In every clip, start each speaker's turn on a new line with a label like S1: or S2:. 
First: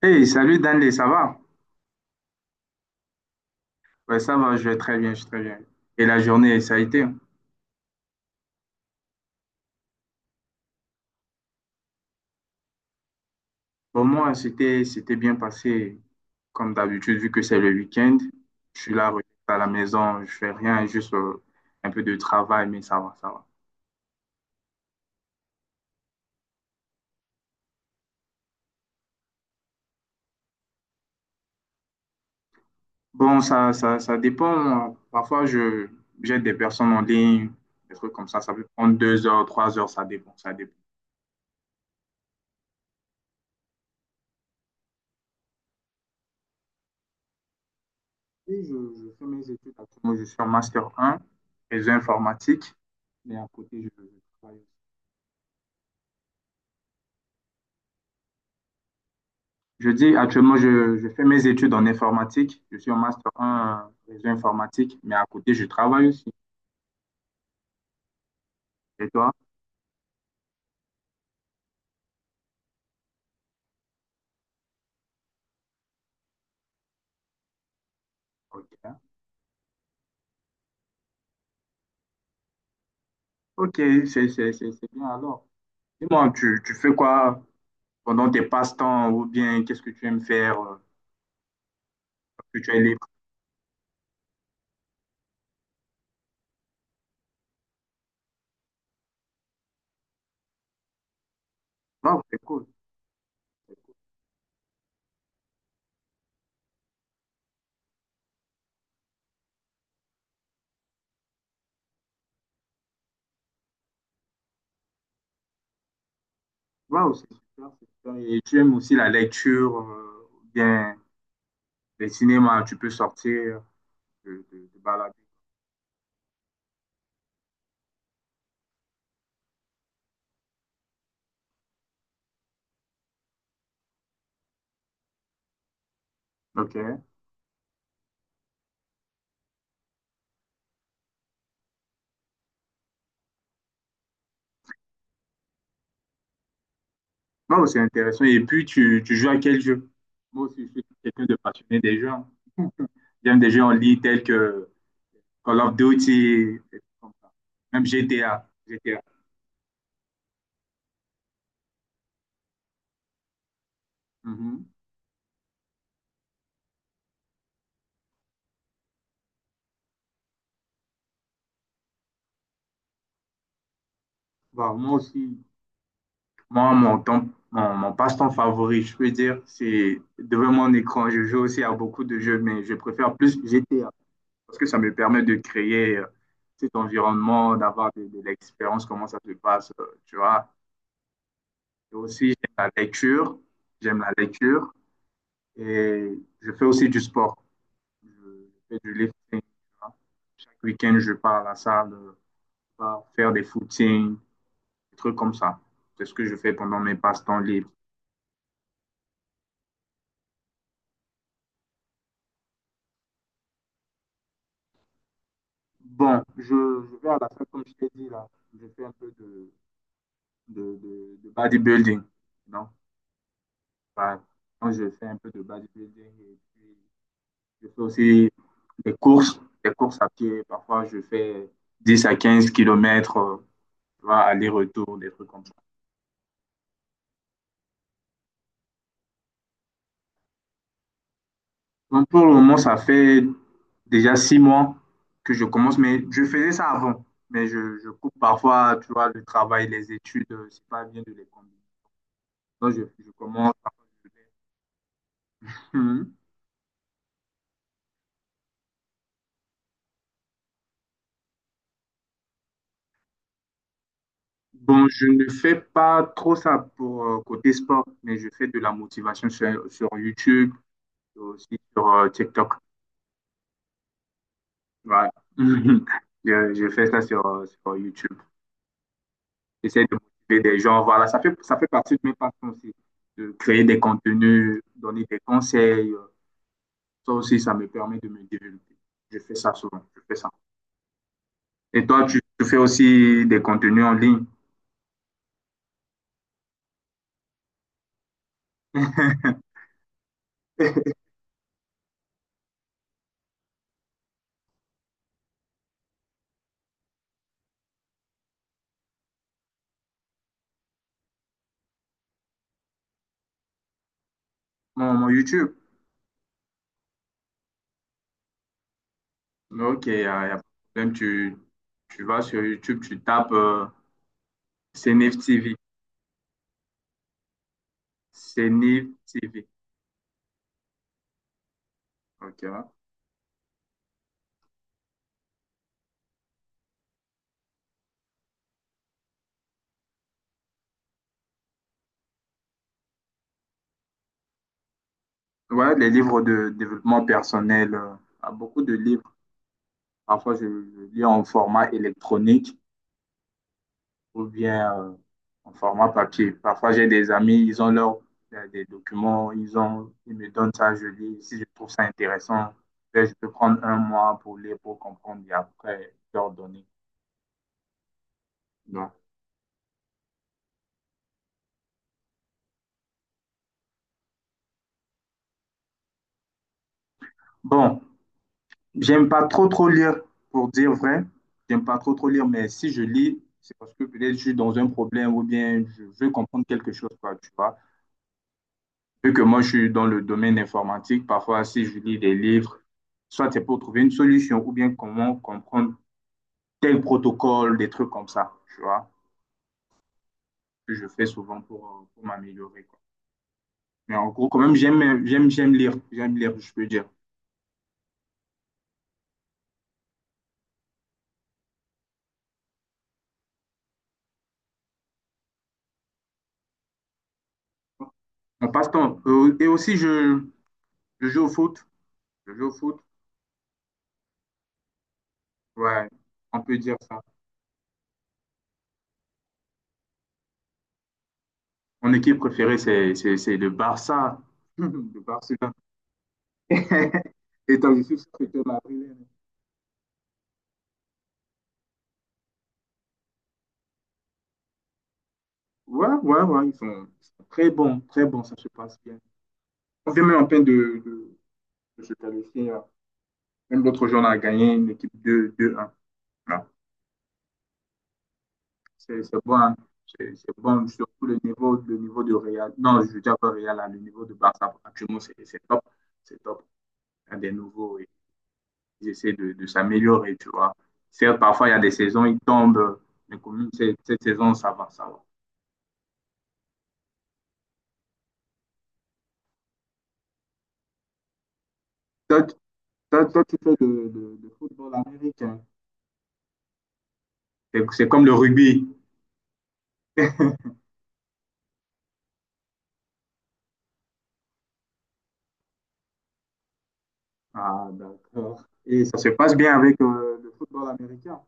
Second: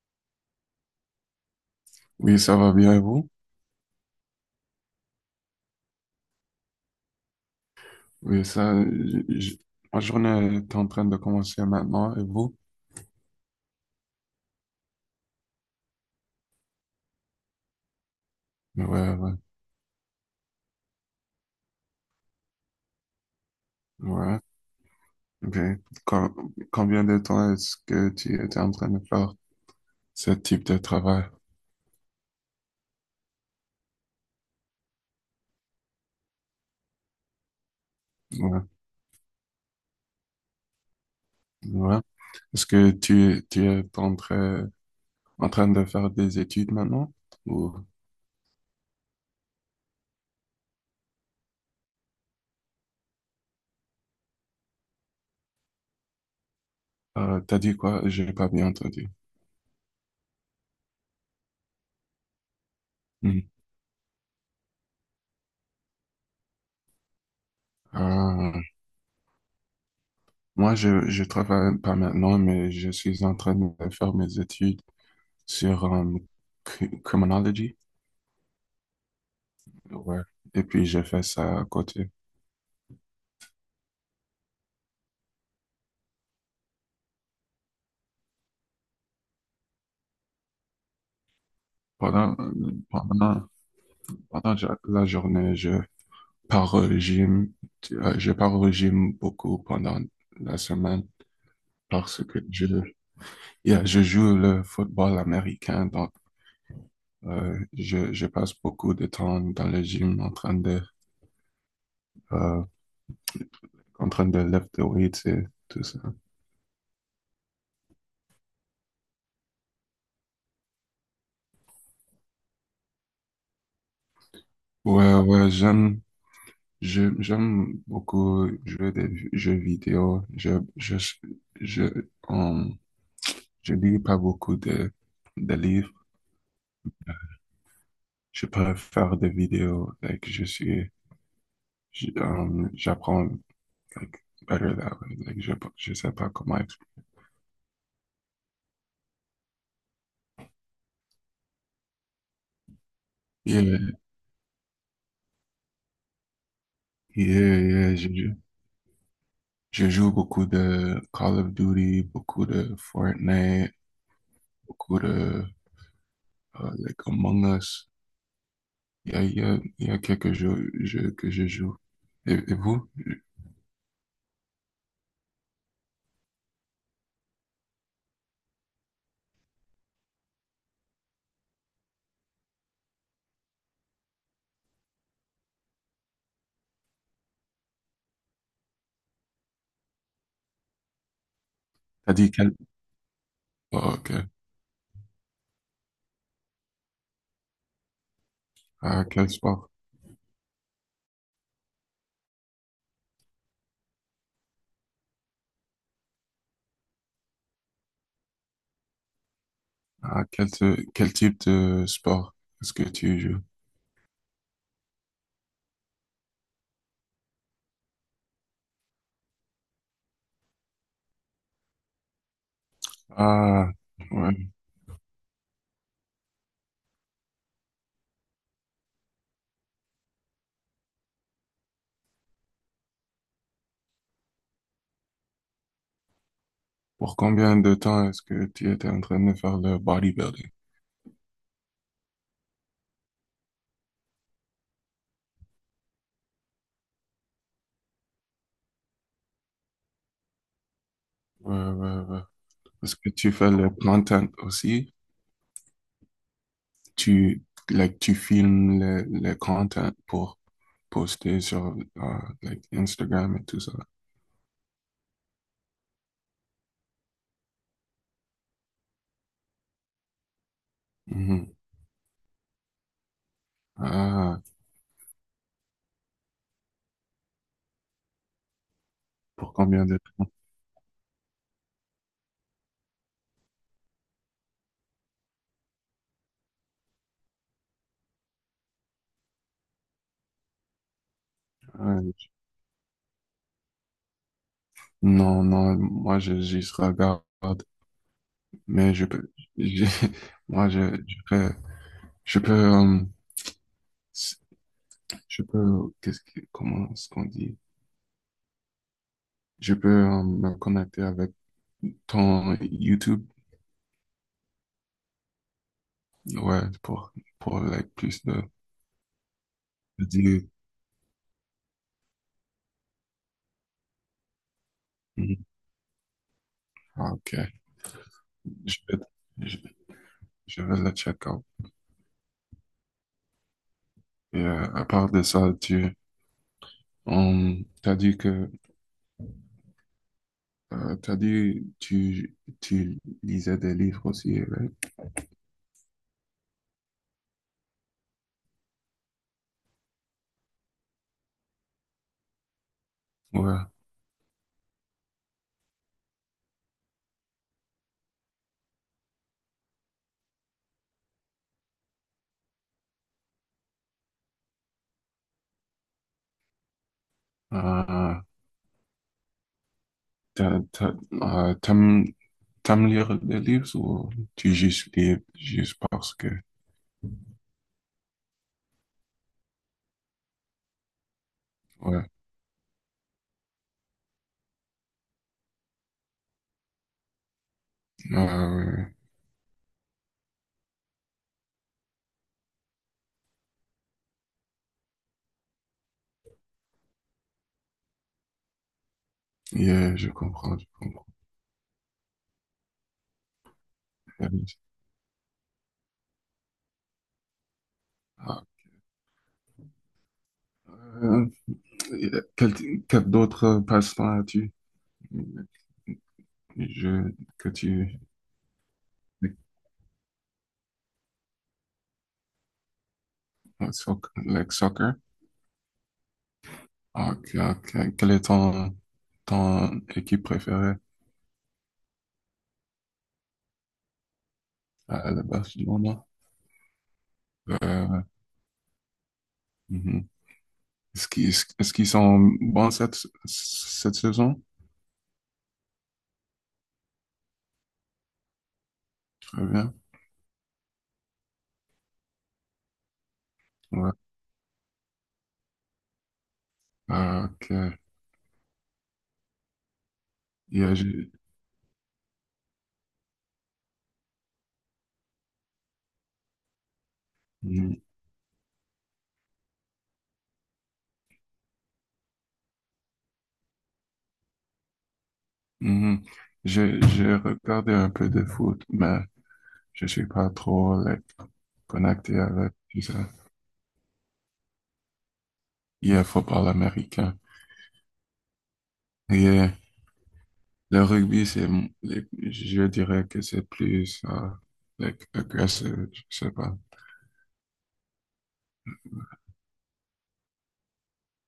S1: Hey, salut Danley, ça va?
S2: Oui, ça va bien et vous?
S1: Ouais, ça va, je vais très bien. Et la journée, ça a été?
S2: Oui, ça, ma journée est en train de commencer maintenant et vous?
S1: Pour moi, c'était bien passé, comme d'habitude, vu que c'est le week-end. Je
S2: Ouais,
S1: suis là, relax
S2: ouais,
S1: à la maison, je fais rien, juste un peu de travail, mais ça va.
S2: ouais. Ok. Combien de temps est-ce que tu étais en train de faire ce type de travail?
S1: Bon, ça dépend. Parfois, je j'aide des personnes en ligne, des trucs comme ça. Ça
S2: Ouais,
S1: peut prendre 2 heures, 3 heures, ça dépend.
S2: ouais. Est-ce que tu, en train de faire des études maintenant? Ou
S1: Et je fais mes études actuellement, je suis en Master 1 réseau informatique, mais à côté, je travaille.
S2: t'as dit quoi? J'ai pas bien entendu.
S1: Je dis actuellement, je fais mes études en informatique. Je suis en master
S2: Hmm.
S1: un réseau informatique, mais à côté, je travaille aussi.
S2: Ah,
S1: Et toi?
S2: moi, je travaille pas maintenant, mais je suis en train de faire mes études sur criminology.
S1: Ok.
S2: Ouais. Et puis j'ai fait ça à côté.
S1: Ok, c'est bien alors. Dis-moi, tu fais quoi pendant tes passe-temps ou bien qu'est-ce que tu aimes faire
S2: Pendant,
S1: quand que tu es libre?
S2: pendant, Pendant la journée, je pars au régime. Je pars au régime beaucoup pendant la semaine
S1: Waouh,
S2: parce
S1: c'est
S2: que je,
S1: cool.
S2: yeah, je joue le football américain. Donc, je passe beaucoup de temps dans le gym euh, en train de lift the weights et tout ça.
S1: Waouh, c'est super. Et tu aimes aussi la lecture ou bien les cinémas, tu peux sortir, te
S2: Ouais,
S1: balader.
S2: ouais, j'aime beaucoup jouer des jeux vidéo. Je, euh, Je lis pas beaucoup de livres.
S1: Ok.
S2: Je préfère des vidéos. Like, j'apprends like, better that way. Like, je sais pas comment expliquer.
S1: Non, c'est intéressant. Et puis, tu joues à quel jeu? Moi aussi, je suis quelqu'un de passionné des jeux, hein. J'aime des jeux en
S2: Yeah,
S1: ligne tels que Call of Duty, des trucs comme ça.
S2: yeah,
S1: Même
S2: yeah.
S1: GTA. GTA.
S2: Je joue beaucoup de Call of Duty, beaucoup de Fortnite,
S1: Mhm.
S2: beaucoup de like Among Us. Il y a quelques jeux que je joue. Et vous?
S1: Bah, moi aussi, moi, mon temps, mon passe-temps favori, je peux dire, c'est devant mon écran. Je joue aussi à beaucoup de jeux, mais je préfère plus GTA parce que ça me permet de créer cet environnement, d'avoir de l'expérience, comment ça se passe, tu vois. Et
S2: T'as
S1: aussi,
S2: dit quel,
S1: j'aime la lecture.
S2: oh,
S1: J'aime
S2: ok.
S1: la lecture. Et je fais aussi du sport. Je fais du
S2: Ah, quel
S1: lifting.
S2: sport?
S1: Chaque week-end, je pars à la salle pour faire des footings, des trucs comme ça. C'est ce que je fais pendant mes passe-temps libres.
S2: Ah, quel, quel type de sport est-ce que tu joues?
S1: Bon, je vais à la salle, comme je t'ai dit là. Je fais un peu de bodybuilding. Non?
S2: Ah,
S1: Enfin,
S2: ouais.
S1: quand je fais un peu de bodybuilding et puis je fais aussi des courses à pied. Parfois, je fais 10 à 15 kilomètres, aller-retour, des trucs comme ça.
S2: Pour combien de temps est-ce que tu étais en train de faire le bodybuilding?
S1: Donc, pour le moment, ça fait déjà 6 mois que je commence, mais je faisais ça avant. Mais je coupe parfois, tu vois, le travail, les études, c'est pas bien de les combiner.
S2: Ouais, ouais, ouais.
S1: Donc, je,
S2: Parce que
S1: je
S2: tu fais
S1: commence.
S2: le
S1: Parfois, je
S2: content
S1: fais.
S2: aussi.
S1: Mhm.
S2: Tu, like, tu filmes le content pour poster sur like Instagram et tout ça.
S1: Bon, je ne fais pas trop ça pour côté sport, mais je fais de la motivation sur YouTube et
S2: Mhm.
S1: aussi sur TikTok.
S2: Ah,
S1: Voilà. Je fais ça sur, sur YouTube.
S2: pour
S1: J'essaie
S2: combien
S1: de
S2: de temps?
S1: motiver des gens. Voilà, ça fait partie de mes passions aussi. De créer des contenus, donner des conseils. Ça aussi, ça me permet de me développer. Je fais ça souvent. Je fais ça. Et
S2: Ah,
S1: toi, tu fais aussi des contenus en ligne.
S2: non, non, moi, je juste regarde. Mais je- moi, je peux, je peux, euh, je peux, qu'est-ce que, comment est-ce qu'on dit? Je peux me connecter avec ton YouTube,
S1: Mon YouTube.
S2: ouais, pour like, plus
S1: Ok, il n'y
S2: de
S1: a, y a pas de
S2: dire.
S1: problème. Tu vas sur YouTube, tu tapes CNIF
S2: Mhm.
S1: TV.
S2: Ah, ok, je
S1: CNIF
S2: vais,
S1: TV.
S2: je, je vais le check out.
S1: Ok, hein.
S2: Et à part de ça, t'as dit que t'as dit tu lisais des livres aussi, right?
S1: Voilà, les livres de développement personnel. Euh, beaucoup de livres. Parfois, je lis en format électronique.
S2: Ouais.
S1: Ou bien en format papier. Parfois, j'ai des amis, ils ont leurs des documents, ils ont, ils me donnent ça, je lis. Si je trouve ça intéressant, ben, je peux prendre 1 mois pour lire, pour comprendre et après leur donner.
S2: Euh,
S1: Donc,
S2: t'as, t'as, euh, t'aimes, t'aimes lire des livres ou tu juste lis juste parce que
S1: bon, j'aime pas trop trop lire, pour dire vrai. J'aime pas trop
S2: ouais.
S1: trop lire, mais si je lis, c'est parce que peut-être je suis dans un problème ou bien je veux comprendre quelque chose, quoi, tu vois.
S2: Euh,
S1: Vu que moi, je suis dans le domaine informatique, parfois, si je lis des livres, soit c'est pour trouver une solution ou bien comment comprendre tel protocole, des trucs comme ça, tu vois,
S2: yeah, je
S1: que je fais souvent pour m'améliorer, quoi. Mais en gros, quand même,
S2: comprends.
S1: j'aime lire, je peux dire.
S2: Euh, quel, quel d'autres passe-temps as-tu? Les jeux que tu...
S1: On passe-temps. Et aussi, je joue au foot. Je joue au foot.
S2: le soccer.
S1: Ouais, on peut dire ça.
S2: Ah, quelle est ton équipe préférée?
S1: Mon équipe préférée, c'est le Barça. Le
S2: Le
S1: Barça.
S2: Barcelone.
S1: Et toi, je suis
S2: Euh,
S1: sûr que tu es madrilène.
S2: mhm. Est-ce qu'ils sont bons cette saison?
S1: Ouais, ils sont très bons, ça se passe bien.
S2: Très bien.
S1: On vient même en peine de se qualifier là. Même l'autre
S2: Ouais.
S1: jour, on a gagné une équipe 2-1. Voilà.
S2: Ah, ok.
S1: C'est bon, hein. C'est bon,
S2: Yeah,
S1: surtout
S2: j'ai
S1: le niveau de Real. Non, je veux dire pas Real, hein, le niveau de Barça, actuellement, c'est top, c'est top. Il y a des nouveaux,
S2: mhm,
S1: et ils essaient de s'améliorer, tu vois. Certes, parfois, il y a des saisons, ils tombent, mais quand même, cette saison, ça va.
S2: mhm. J'ai regardé un peu de foot, mais je suis pas trop like, connecté
S1: Toi, tu-
S2: avec tout ça.
S1: toi, tu fais de football américain.
S2: Il y football américain.
S1: C'est comme le rugby.
S2: Et le rugby, je dirais que c'est plus like, agressif, je sais pas.
S1: Ah, d'accord. Et ça se passe bien avec le football américain.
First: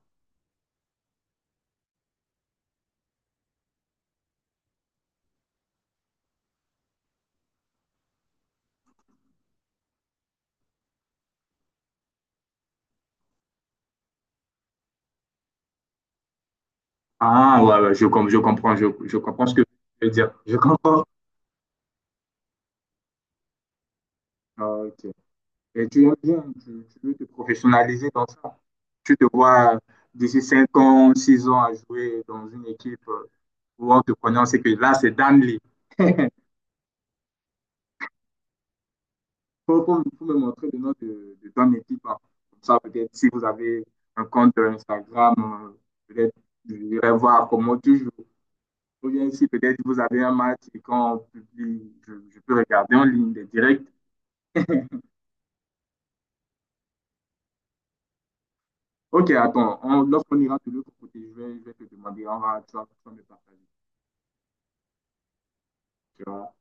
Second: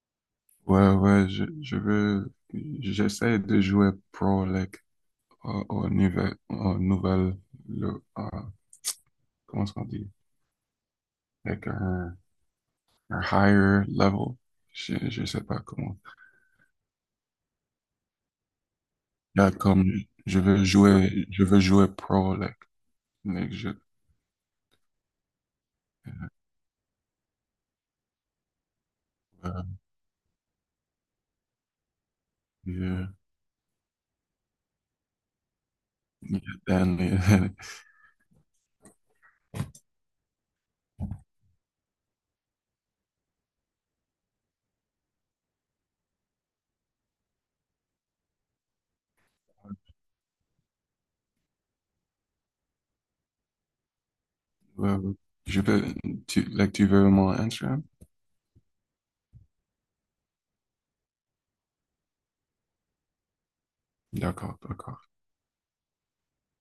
S2: Ouais, ouais, je veux, j'essaie de jouer pro, like, au niveau, au nouvel, le, comment est-ce qu'on dit? Like, un higher level. Je sais pas comment.
S1: Ah, ouais, ouais, je comprends, je comprends
S2: Là,
S1: ce que tu
S2: comme,
S1: veux dire. Je comprends.
S2: je veux jouer pro, like, like je,
S1: Ah, ok. Et tu aimes bien, tu veux te professionnaliser dans ça. Tu te
S2: euh,
S1: vois d'ici 5 ans, 6 ans à jouer dans une équipe
S2: yeah,
S1: où on te connaît, c'est que là, c'est Danley.
S2: yeah, and-
S1: Pour me montrer le nom de ton équipe, hein. Comme ça, peut-être si vous avez un compte Instagram, peut-être je vais voir comment tu joues. Ou bien si peut-être vous avez un match et quand on publie, je peux regarder en ligne des directs.
S2: Ouais, ouais. Je peux, tu, like, tu veux mon Instagram?
S1: Ok, attends, on, lorsqu'on ira de l'autre côté, je vais te demander, on va, tu vas me partager.
S2: D'accord, d'accord.
S1: Tu vois.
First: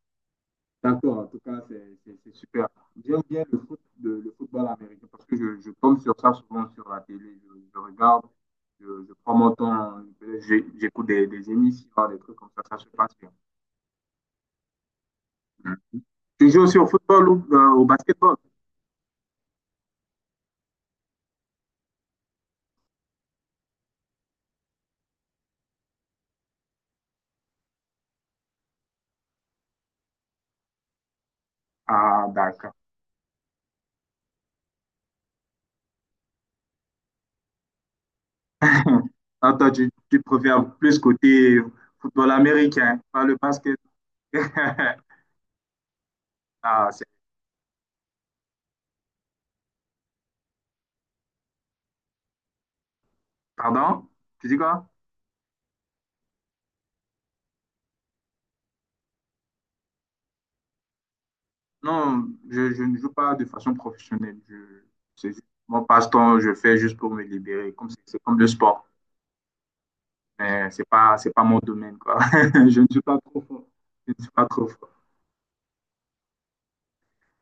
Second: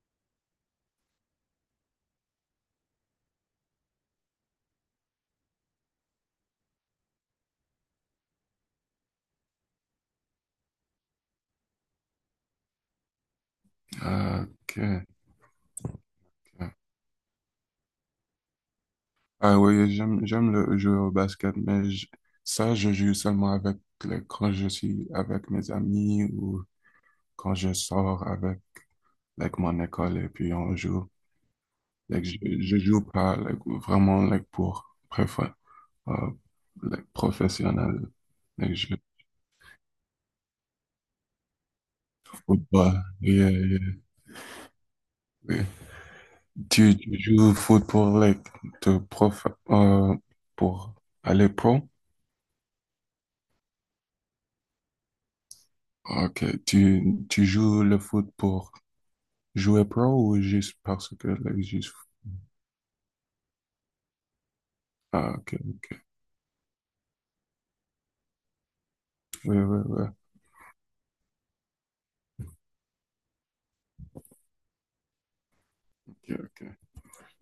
S1: D'accord, en tout cas, c'est super. J'aime bien le foot, le football américain parce que je tombe sur ça souvent sur la télé. Je regarde, je prends mon temps, j'écoute des émissions, des trucs comme ça se passe bien.
S2: Ok.
S1: Mm. Tu joues
S2: Ok.
S1: aussi au football ou au basketball?
S2: Ah oui, j'aime le jeu au basket, mais ça, je joue seulement avec, quand je suis avec mes amis ou quand je sors avec, like, mon école et puis on joue. Like,
S1: Ah, d'accord.
S2: je joue pas, like, vraiment, like, pour, préfère, euh, like, professionnel. Like, je joue
S1: Attends tu, tu préfères plus côté football
S2: au football.
S1: américain, pas le
S2: Yeah,
S1: basket.
S2: yeah, yeah.
S1: Ah,
S2: Tu,
S1: c'est-
S2: tu joues au foot pour les te prof pour aller pro?
S1: pardon? Tu dis quoi?
S2: Ok. Tu joues le foot pour jouer pro ou juste parce que le- juste
S1: Non, je ne joue pas de façon professionnelle. Je, c'est
S2: ah,
S1: juste
S2: ok.
S1: mon passe-temps, je fais juste pour me libérer. Comme c'est comme le sport.
S2: Ouais, ouais, ouais.
S1: Mais c'est pas mon domaine, quoi. Je ne suis pas trop fort. Je ne suis pas trop fort.
S2: Ok, ok.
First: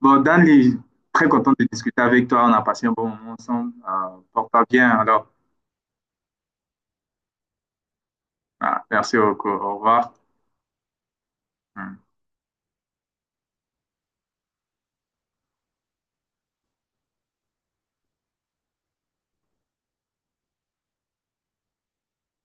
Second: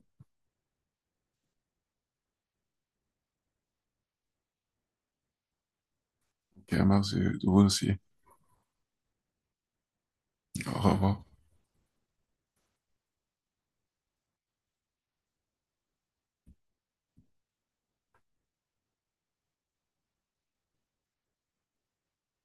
S1: Bon, Danny, très content de discuter avec toi. On a passé un bon moment ensemble. Porte-toi bien, alors.
S2: Ok, merci. Vous aussi.
S1: Ah, merci beaucoup. Au revoir.
S2: Au revoir.
S1: Hum.